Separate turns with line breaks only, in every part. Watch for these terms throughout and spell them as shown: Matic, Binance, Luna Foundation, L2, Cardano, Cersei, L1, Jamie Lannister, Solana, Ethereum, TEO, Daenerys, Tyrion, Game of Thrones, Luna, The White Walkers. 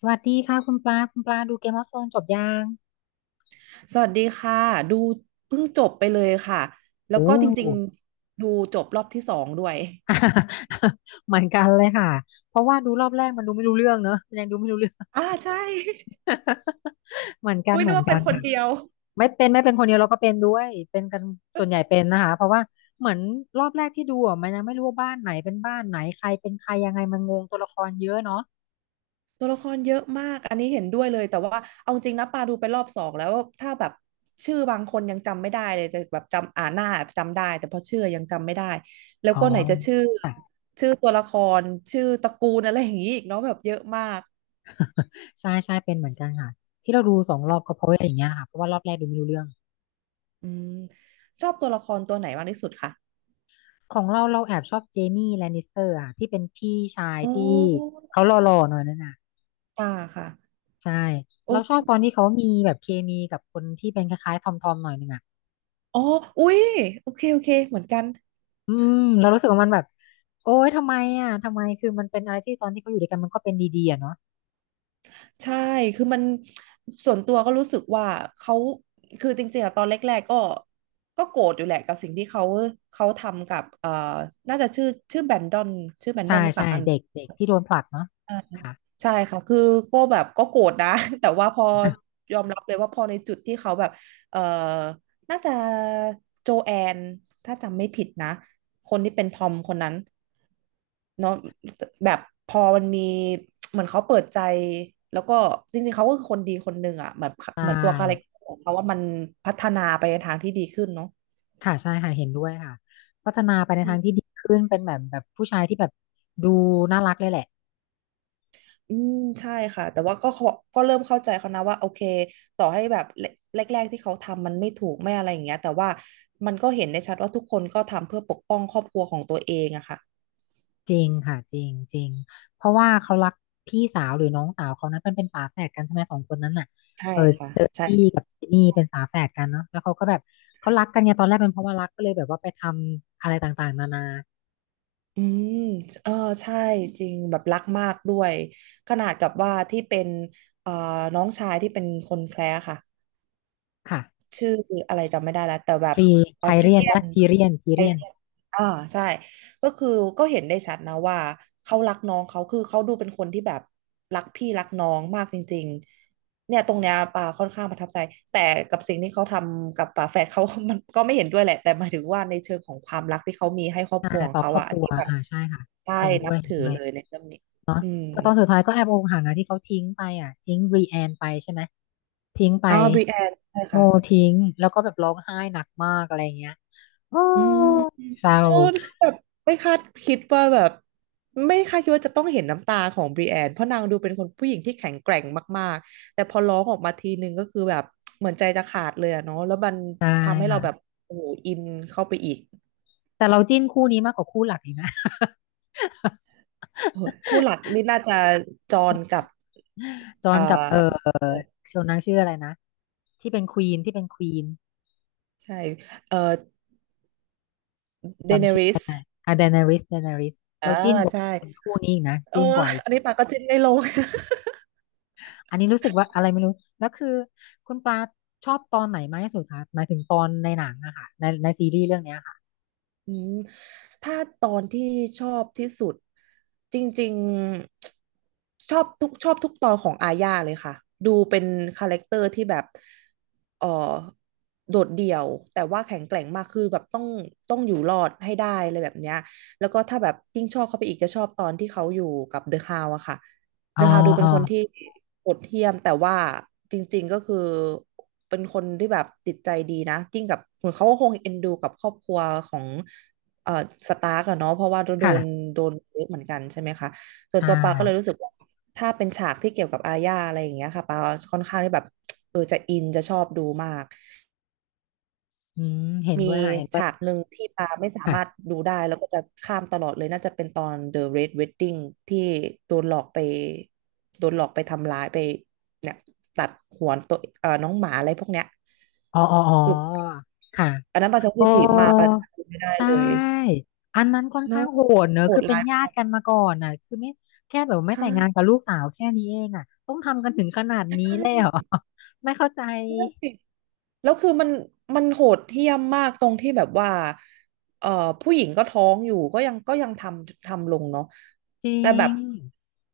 สวัสดีค่ะคุณปลาคุณปลาดูเกมออฟโธรนจบยัง
สวัสดีค่ะดูเพิ่งจบไปเลยค่ะแล้ว
โอ้
ก็จริงๆดูจบรอบที่สองด้วย
เหมือนกันเลยค่ะเพราะว่าดูรอบแรกมันดูไม่รู้เรื่องเนอะมันยังดูไม่รู้เรื่อง
อ่าใช่
เหมือนกั น
อุ้ย
เห
นึ
มื
ก
อน
ว่าเป็
กั
น
น
คน
ค่ะ
เดียว
ไม่เป็นไม่เป็นคนเดียวเราก็เป็นด้วยเป็นกันส่วนใหญ่เป็นนะคะเพราะว่าเหมือนรอบแรกที่ดูอ่ะมันยังไม่รู้ว่าบ้านไหนเป็นบ้านไหนใครเป็นใครยังไงมันงงตัวละครเยอะเนาะ
ตัวละครเยอะมากอันนี้เห็นด้วยเลยแต่ว่าเอาจริงนะปาดูไปรอบสองแล้วถ้าแบบชื่อบางคนยังจำไม่ได้เลยแต่แบบจำอ่านหน้าจำได้แต่พอชื่อยังจำไม่ได้แล้ว
อ๋อ
ก็ไหนจะชื่อ
ค่ะ
ชื่อตัวละครชื่อตระกูลอะไรอย่างนี้อีกเนาะแบบเยอะมาก
ใช่ใช่เป็นเหมือนกันค่ะที่เราดูสองรอบก็เพราะว่าอย่างเงี้ยค่ะเพราะว่ารอบแรกดูไม่รู้เรื่อง
อืมชอบตัวละครตัวไหนมากที่สุดคะ
ของเราเราแอบชอบเจมี่แลนนิสเตอร์อ่ะที่เป็นพี่ชาย
โอ้
ที่เขาหล่อๆหน่อยนึงอ่ะ
ค่ะค่ะ
ใช่
โอ
เราชอบ
้
ตอนที่เขามีแบบเคมีกับคนที่เป็นคล้ายๆทอมหน่อยนึงอ่ะ
อ๋ออุ๊ยโอเค โอเค เหมือนกัน
อืมเรารู้สึกว่ามันแบบโอ๊ยทำไมอ่ะทำไมมันเป็นอะไรที่ตอนที่เขาอยู่ด้วยกันมันก็เป็นดีๆอะเนาะ
ใช่ คือมันส่วนตัวก็รู้สึกว่าเขาคือจริงๆอะตอนแรกๆ ก็ก็โกรธอยู่แหละกับสิ่งที่เขาเขาทำกับน่าจะชื่อชื่อแบนดอนชื่อแบนดอ
ใช่
นหรือเป
ใช่
ล่าคะ
เด็กเด็กที่โดนผลักเนาะค่ะ
ใช่ค่ะ คือก็แบบก็โกรธนะ แต่ว่าพอยอมรับเลยว่าพอในจุดที่เขาแบบเออน่าจะโจแอน ถ้าจำไม่ผิดนะ คนที่เป็นทอมคนนั้นเนาะแบบพอมันมีเหมือนเขาเปิดใจแล้วก็จริงๆเขาก็คือคนดีคนหนึ่งอ่ะเหมือน
ใช
เหมือนตัวคาแรค
่
เตอร์ของเขาว่ามันพัฒนาไปในทางที่ดีขึ้นเนาะ
ค่ะใช่ค่ะเห็นด้วยค่ะพัฒนาไปในทางที่ดีขึ้นเป็นแบบผู้ชายที่แบบดูน่ารักเลยแหละ
อืมใช่ค่ะแต่ว่าก็เขาก็เริ่มเข้าใจเขานะว่าโอเคต่อให้แบบแรกแรกๆที่เขาทำมันไม่ถูกไม่อะไรอย่างเงี้ยแต่ว่ามันก็เห็นได้ชัดว่าทุกคนก็ทำเพื่อปกป้องครอบครัวของตัวเองอะค่ะ
จริงค่ะจริงจริงเพราะว่าเขารักพี่สาวหรือน้องสาวเขานะมันเป็นฝาแฝดกันใช่ไหมสองคนนั้นน่ะ
ใช่
เออ
ค่ะ
เซอร์
ใช่
ซี่กับจิมมี่เป็นฝาแฝดกันเนาะแล้วเขาก็แบบเขารักกันเนี่ยตอนแรกเป็นเพราะว่ารักก็เลยแบบว่าไปทำอะไรต่างๆนานา
อืมเออใช่จริงแบบรักมากด้วยขนาดกับว่าที่เป็นเอ่อน้องชายที่เป็นคนแคระค่ะ
ค่ะ
ชื่ออะไรจำไม่ได้แล้วแต่แบ
ท
บ
รี
อ
ไท
อทิ
เรีย
เลี
น
ย
และ
น
ทีเรียนที
ไอ
เรียน
เลียนอ่าใช่ก็คือก็เห็นได้ชัดนะว่าเขารักน้องเขาคือเขาดูเป็นคนที่แบบรักพี่รักน้องมากจริงๆเนี่ยตรงเนี้ยปาค่อนข้างประทับใจแต่กับสิ่งที่เขาทำกับป่าแฝดเขา มันก็ไม่เห็นด้วยแหละแต่หมายถึงว่าในเชิงของความรักที่เขามีให้ครอบ
อ่า
ครัวของ
ต่อ
เขา
ครอบ
อะ
ค
อัน
รัว
นี้แบบ
อ่าใช่ค่ะ
ใช่
เห็นด้
นั
ว
บ
ยเห็น
ถือ
ด้วย
เลยในเรื่องนี้อืม
แต่ตอนสุดท้ายก็แอบอกหักนะที่เขาทิ้งไปอ่ะทิ้งรีแอนไปใช่ไหมทิ้งไป
อ๋อบริแอนใช่
โม
ค่ะ
ทิ้งแล้วก็แบบร้องไห้หนักมากอะไรเงี้ยโอ้
อืม
เศร้า
โอ้แบบไม่คาดคิดว่าแบบไม่คาดคิดว่าจะต้องเห็นน้ำตาของบรีแอนเพราะนางดูเป็นคนผู้หญิงที่แข็งแกร่งมากๆแต่พอร้องออกมาทีนึงก็คือแบบเหมือนใจจะขาดเลยอะเนาะแล้วมัน
ใช่
ทำให้เรา
ค่ะ
แบบโอ้โหอินเข้าไปอีก
แต่เราจิ้นคู่นี้มากกว่าคู่หลักอีกนะ
โอ้ยคู่ หลักนี่น่าจะจอห์นกับ
จอห์น
อ่า
กับเชลนางชื่ออะไรนะที่เป็นควีนที่เป็นควีน
ใช่เอ่อเดเน
จำชื่อ
ริส
อะเดนาริส
อ่า
เราจิ้นกว่า
ใช่
คู่นี้อีกนะ
เออ
จิ้นกว่าอีก
อันนี้ปากก็จิ้นไม่ลง
อันนี้รู้สึกว่าอะไรไม่รู้แล้วคือคุณปลาชอบตอนไหนมากที่สุดคะหมายถึงตอนในหนังอะค่ะในในซีรีส์เรื่องเนี้ยค่ะ
อืมถ้าตอนที่ชอบที่สุดจริงๆชอบทุกชอบทุกตอนของอาญาเลยค่ะดูเป็นคาแรคเตอร์ที่แบบเออโดดเดี่ยวแต่ว่าแข็งแกร่งมากคือแบบต้องต้องอยู่รอดให้ได้อะไรแบบเนี้ยแล้วก็ถ้าแบบยิ่งชอบเข้าไปอีกจะชอบตอนที่เขาอยู่กับเดอะฮาวอะค่ะ
อ๋
เด
อ
อะฮาวดูเป็
อ๋
น
อ
คนที่โหดเหี้ยมแต่ว่าจริงๆก็คือเป็นคนที่แบบจิตใจดีนะยิ่งกับเหมือนเขาก็คงเอ็นดูกับครอบครัวของเอ่อสตาร์กอะเนาะเพราะว่าโดน
ค่ะ
โดนเยอะเหมือนกันใช่ไหมคะส่วน
ใช่
ตัวปาก็เลยรู้สึกว่าถ้าเป็นฉากที่เกี่ยวกับอาญาอะไรอย่างเงี้ยค่ะปาค่อนข้างที่แบบเออจะอินจะชอบดูมาก
อืมเห็น
มี
ด้วยค่ะเห็นด้วย
ฉากหนึ่งที่ปาไม่สามารถ
ค่ะ
ดูได้แล้วก็จะข้ามตลอดเลยน่าจะเป็นตอน The Red Wedding ที่โดนหลอกไปโดนหลอกไปทำร้ายไปเนี่ยตัดหัวตัวน้องหมาอะไรพวกเนี้ย
อ๋ออ๋ออ๋อ
คือ
ค่ะ
อันนั้นปาเซน
โอ้
ซิทีฟมากปาดูไม่ได้
ใช่
เลย
อันนั้นค่อน
เน้
ข้า
อะ
งโหดเนอะ
โห
คื
ด
อเป็น
ร้าย
ญา
มา
ติ
ก
กันมาก่อนน่ะคือไม่แค่แบบ
ใ
ไม่แต่งงานกั
ช่
บลูกสาวแค่นี้เองอ่ะต้องทำกันถึงขนาดนี้
ใ
เลยเหรอ ไม่เข้าใจ
ช่ แล้วคือมันมันโหดเหี้ยมมากตรงที่แบบว่าเอ่อผู้หญิงก็ท้องอยู่ก็ยังก็ยังทำทำลงเนาะ
จริ
แต่แบบ
ง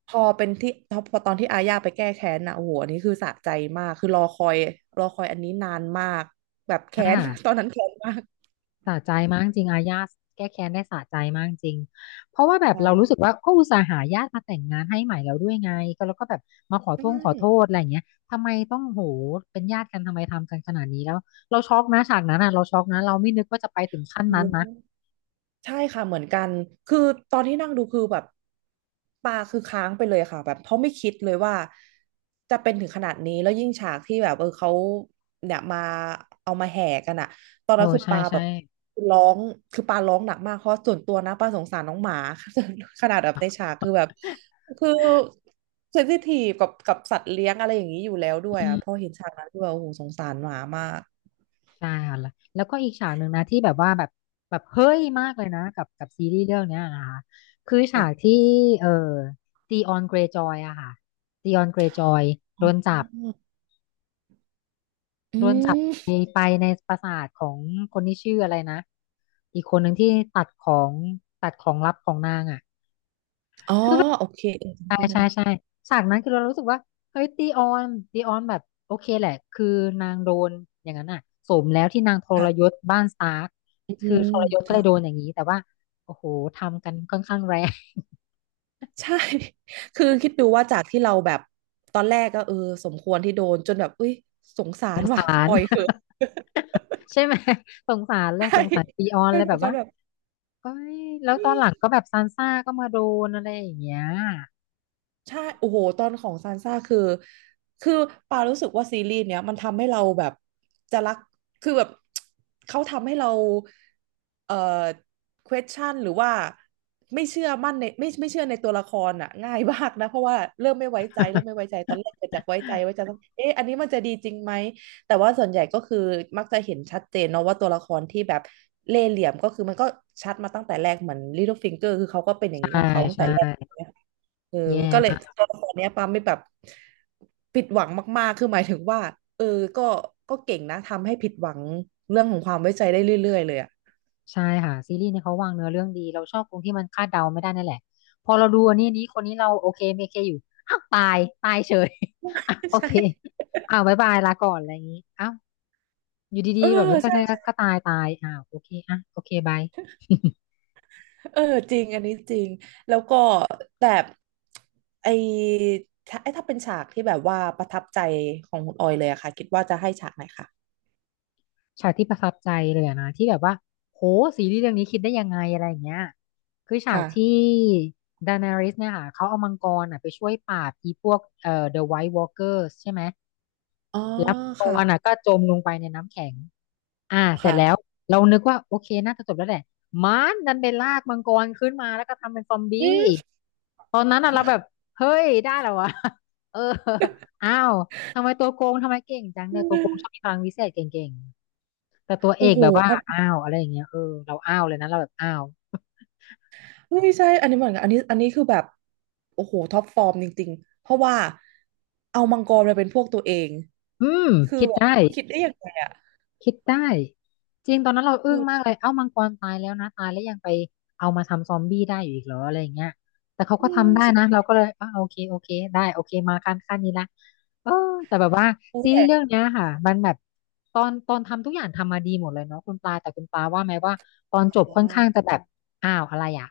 พอเป็นที่พอตอนที่อาญาไปแก้แค้นนะโอ้โหอันนี้คือสะใจมากคือรอคอยรอคอยอันนี้นานมากแบบ
ค
แค้น ตอน
่ะ
นั้นแค้นมาก
สะใจมากจริงอาญาติแก้แค้นได้สะใจมากจริงเพราะว่าแบบ
ใช่
เรารู้สึกว่าก็อุตส่าห์หาญาติมาแต่งงานให้ใหม่แล้วด้วยไงก็แล้วก็แบบมาขอ
ใช
โทษขอโทษ
่
อะไรอย่างเงี้ยทำไมต้องโหเป็นญาติกันทำไมทำกันขนาดนี้แล้วเราช็อกนะฉากนั้นอ่ะเราช็อกนะเราไม่นึกว่าจะไปถึงขั้
โอ้
น
โ
นั้น
ห
นะ
ใช่ค่ะเหมือนกันคือตอนที่นั่งดูคือแบบตาคือค้างไปเลยค่ะแบบเขาะไม่คิดเลยว่าจะเป็นถึงขนาดนี้แล้วยิ่งฉากที่แบบเออเขาเนี่ยมาเอามาแห่กันอะตอน
โอ้
นั้นคือ
ใช่
ปาแบ
ใช่
บร้องคือปาร้องหนักมากเพราะส่วนตัวนะปาสงสารน้องหมา ขนาดแบบในฉากคือแบบคือเซนซิทีฟกับกับสัตว์เลี้ยงอะไรอย่างนี้อยู่แล้วด้วย
อื
อะพอ
ม
เห็นฉากนั้นคือแบบโอ้โหสงสารหมามาก
ใช่ค่ะแล้วแล้วก็อีกฉากหนึ่งนะที่แบบว่าแบบแบบเฮ้ยมากเลยนะกับกับซีรีส์เรื่องเนี้ยนะคะคือฉาก
ค่
ที่เอ่อตีออนเกรย์จอยอะค่ะตีออนเกรย์จอยโดน
ออ
จับ
อื
โดนจับไป
ม
ไปในปราสาทของคนที่ชื่ออะไรนะอีกคนหนึ่งที่ตัดของตัดของลับของนางอะ
อ๋อโอเคเออ
ใช่
จำชื่อไม่
ใช่
ได้
ใช่ฉากนั้นคือเรารู้สึกว่าเฮ้ยตีออนแบบโอเคแหละคือนางโดนอย่างนั้นอ่ะสมแล้วที่นางทรยศ
ค่ะ
บ้านสตาร์ค
อื
คือ
ม
ทรยศก็
ใช่
เลยโดนอย่างนี้แต่ว่าโอ้โหทำกันค่อนข้างแรง
ใช่ คือคิดดูว่าจากที่เราแบบ ตอนแรกก็สมควรที่โดนจนแบบอุ้ยสงสารว่ะปล่อยเถอะ
ใช่ไหมสงสารเลย ส
ใช่
งสารตีออน
เป็
เล
น
ย
เห
แบ
มือน
บ
กัน
ว่า
แบบ
เอ้ยแล้วตอนหลังก็แบบซานซ่าก็มาโดนอะไรอย่างเงี้ย
ใช่โอ้โหตอนของซานซ่าคือ คือปารู้สึกว่าซีรีส์เนี้ยมันทำให้เราแบบจะรัก คือแบบ เขาทำให้เราเอ่อ question หรือว่าไม่เชื่อมั่นในไม่เชื่อในตัวละครอ่ะง่ายมากนะเพราะว่าเริ่มไม่ไว้ใจเริ่มไม่ไว้ใจตอนแรกเกิดจากไว้ใจต้องเอ๊ะอันนี้มันจะดีจริงไหม แต่ว่าส่วนใหญ่ก็คือมักจะเห็นชัดเจนเนาะว่าตัวละครที่แบบเล่ห์เหลี่ยมก็คือมันก็ชัดมาตั้งแต่แรกเหมือน Little Finger คือเขาก็เป็นอย่างนี้
ใช่
ของเขาตั้ง
ใช่
แต่แรก เออ
แย่
ก็เลยตัวละครเนี้ยปาไม่แบบผิดหวังมากๆคือหมายถึงว่าเออก็ก็เก่งนะทำให้ผิดหวังเรื่องของความไว้ใจได้เรื่อยๆเลยอ่ะ
ใช่ค่ะซีรีส์เนี่ยเขาวางเนื้อเรื่องดีเราชอบตรงที่มันคาดเดาไม่ได้นั่นแหละพอเราดูอันนี้นี้คนนี้เราโอเคไม่โอเคอยู่อ้าวตายตายเฉย อ่ะโอ เค
ใช่
อ้าวบายบายลาก่อนอะไรอย่างนี้อ้าวอยู่
เอ
ดี
อ
ๆแบบก็
ใช่
ก็ก็ตายตายอ้าวโอเคอ่ะโอเคบาย
เออจริงอันนี้จริงแล้วก็แต่ไอถ้าไอถ้าเป็นฉากที่แบบว่าประทับใจของคุณออยเลยอะค่ะคิดว่าจะให้ฉากไหนคะ
ฉากที่ประทับใจเลยอะนะที่แบบว่าโหซีรีส์เรื่องนี้คิดได้ยังไงอะไรอย่างเงี้ยคือฉากที่
ค่ะ
ดานาริสเนี่ยค่ะเขาเอามังกรอ่ะไปช่วยปราบอีพวกThe White Walkers ใช่ไหม
อ๋อ
แล้วมังก
ค่ะ
รอ่ะก็จมลงไปในน้ำแข็ง อ่าเสร็จแล้ว
ค่ะ
เรานึกว่าโอเคน่าจะจบแล้วแหละมันดันไปลากมังกรขึ้นมาแล้วก็ทำเป็นซอม
อื
บี้
ม
ตอนนั้นอะเราแบบเฮ้ยได้แล้ววะ เอออ้าวทำไมตัวโกงทำไมเก่งจังเนี่ยตัวโกงชอบมีพลังวิเศษเก่งๆแต่ตัวเอ
โอ้
ก
โห
แบบว่าอ้าวอะไรอย่างเงี้ยเออเราอ้าวเลยนะเราแบบอ้าว
เฮ้ยใช่อันนี้เหมือนกันอันนี้อันนี้คือแบบโอ้โหท็อปฟอร์มจริงๆ เพราะว่าเอามังกรมาเป็นพวกตัวเอง
อืม
คือ
คิด
แบบ
ได้
คิดได้ยังไงอ่ะ
คิดได้จริงตอนนั้นเรา
เอ
อึ้งมาก
อ
เลยเอ้ามังกรตายแล้วนะตายแล้วยังไปเอามาทำซอมบี้ได้อยู่อีกเหรออะไรอย่างเงี้ยแต่เขาก็
อืม
ทำได้นะ
ใช่
เราก็เลยอ่ะโอเคได้โอเคมาขั้นนี้ละเออแต่แบบว่า
รู้
ซีรี
แต่
ส์เรื่องเนี้ยค่ะมันแบบตอนทำทุกอย่างทำมาดีหมดเลยเนาะคุณปลาแต่คุณปลาว่าไหมว่าตอนจบ
อ่
ค่อนข้าง
า
จะแบบอ้าวอะไรอ่ะ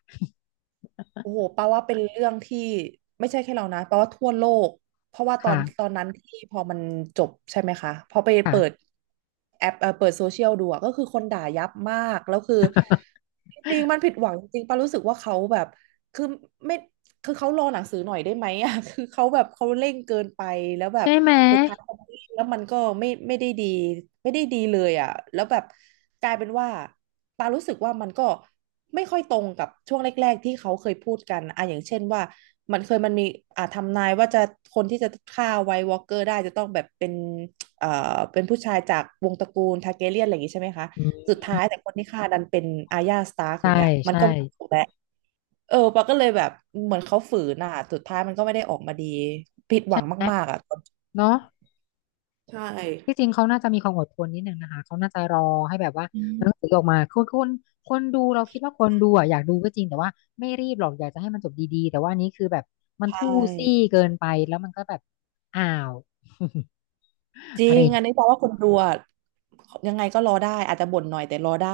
โอ้โหปาว่าเป็นเรื่องที่ไม่ใช่แค่เรานะปาว่าทั่วโลกเพราะว่า ตอนตอ
ค่ะ
นนั้นที่พอมันจบใช่ไหมคะพอไปเปิด
ค่ะ
แอปเปิดโซเชียลดูอะก็คือคนด่ายับมากแล้วคือจริงๆมันผิดหวังจริงๆปารู้สึกว่าเขาแบบคือไม่ คือเขารอหนังสือหน่อยได้ไหมอ่ะ คือเขาแบบเขาเร่งเกินไปแล้วแบบ
ใช่ไหม
สุดท้ายเขาไม่แล้วมันก็ไม่ได้ดีไม่ได้ดีเลยอ่ะแล้วแบบกลายเป็นว่าปารู้สึกว่ามันก็ไม่ค่อยตรงกับช่วงแรกๆที่เขาเคยพูดกันอ่ะอย่างเช่นว่ามันเคยมันมีทำนายว่าจะคนที่จะฆ่าไวท์วอล์กเกอร์ได้จะต้องแบบเป็นเอ่อเป็นผู้ชายจากวงตระกูลทาร์แกเรียนอะไรอย่างงี้ใช่ไหมคะ
อื
สุ
ม
ดท้ายแต่คนที่ฆ่าดันเป็นอาร์ยาสตาร์กอ
ใช่
ย่างเงี้ยมัน
ใช่
ก็ไม่ถูกแล้ว ปาก็เลยแบบเหมือนเขาฝืนอ่ะสุดท้ายมันก็ไม่ได้ออกมาดีผิดหวั
ใช่
ง
ไหม
มากๆอ่ะตอน
เนาะ
ใช่
ที่จริงเขาน่าจะมีความอดทนนิดหนึ่งนะคะเขาน่าจะรอให้แบบว่า
อื
หนังสื
ม
อออกมาคือคนดูเราคิดว่าคนดูอ่ะอยากดูก็จริงแต่ว่าไม่รีบหรอกอยากจะให้มันจบดีๆแต่ว่าอันนี้คือแบบมันทู่
ใช่
ซี่เกินไปแล้วมันก็แบบอ้าว
จ ริ
อะไร
ง
อย่าง
อัน
เงี้ย
นี้แปลว่าคนดูอะยังไงก็รอได้อาจจะบ่นหน่อยแต่รอได้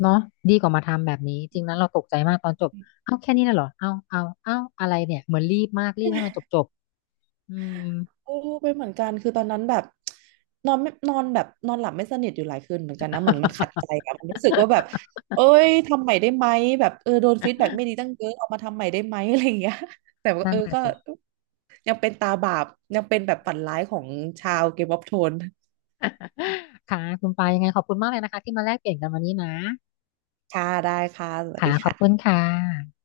เนาะดีกว่ามาทำแบบนี้จริงนั้นเราตกใจมากตอนจบเอาแค่นี้น่ะเหรอเอาอะไรเนี่ยเหมือนรีบมากรีบให้มันจบอืม
โอ้เป็นเหมือนกันคือตอนนั้นแบบนอนไม่นอนแบบนอนหลับไม่สนิทอยู่หลายคืนเหมือนกันนะมันมันขัดใจอะมันรู้สึกว่าแบบ เอ้ยทำใหม่ได้ไหมแบบโดนฟีดแบ็กไม่ดีตั้งเยอะเอามาทำใหม่ได้ไหมอะไรอย่างเงี้ย แต่ว่า
นั่นน่ะ
ก็
สิ
ยังเป็นตาบาปยังเป็นแบบฝันร้ายของชาวเกมออฟโทน
ค่ะคุณปายังไงขอบคุณมากเลยนะคะที่มาแลกเปลี่ยนกันวันนี้นะ
ค่ะ ได้ค่ะ สวัส
ค่ะ
ดี
ขอบคุณ
ค่ะ
ค่ะ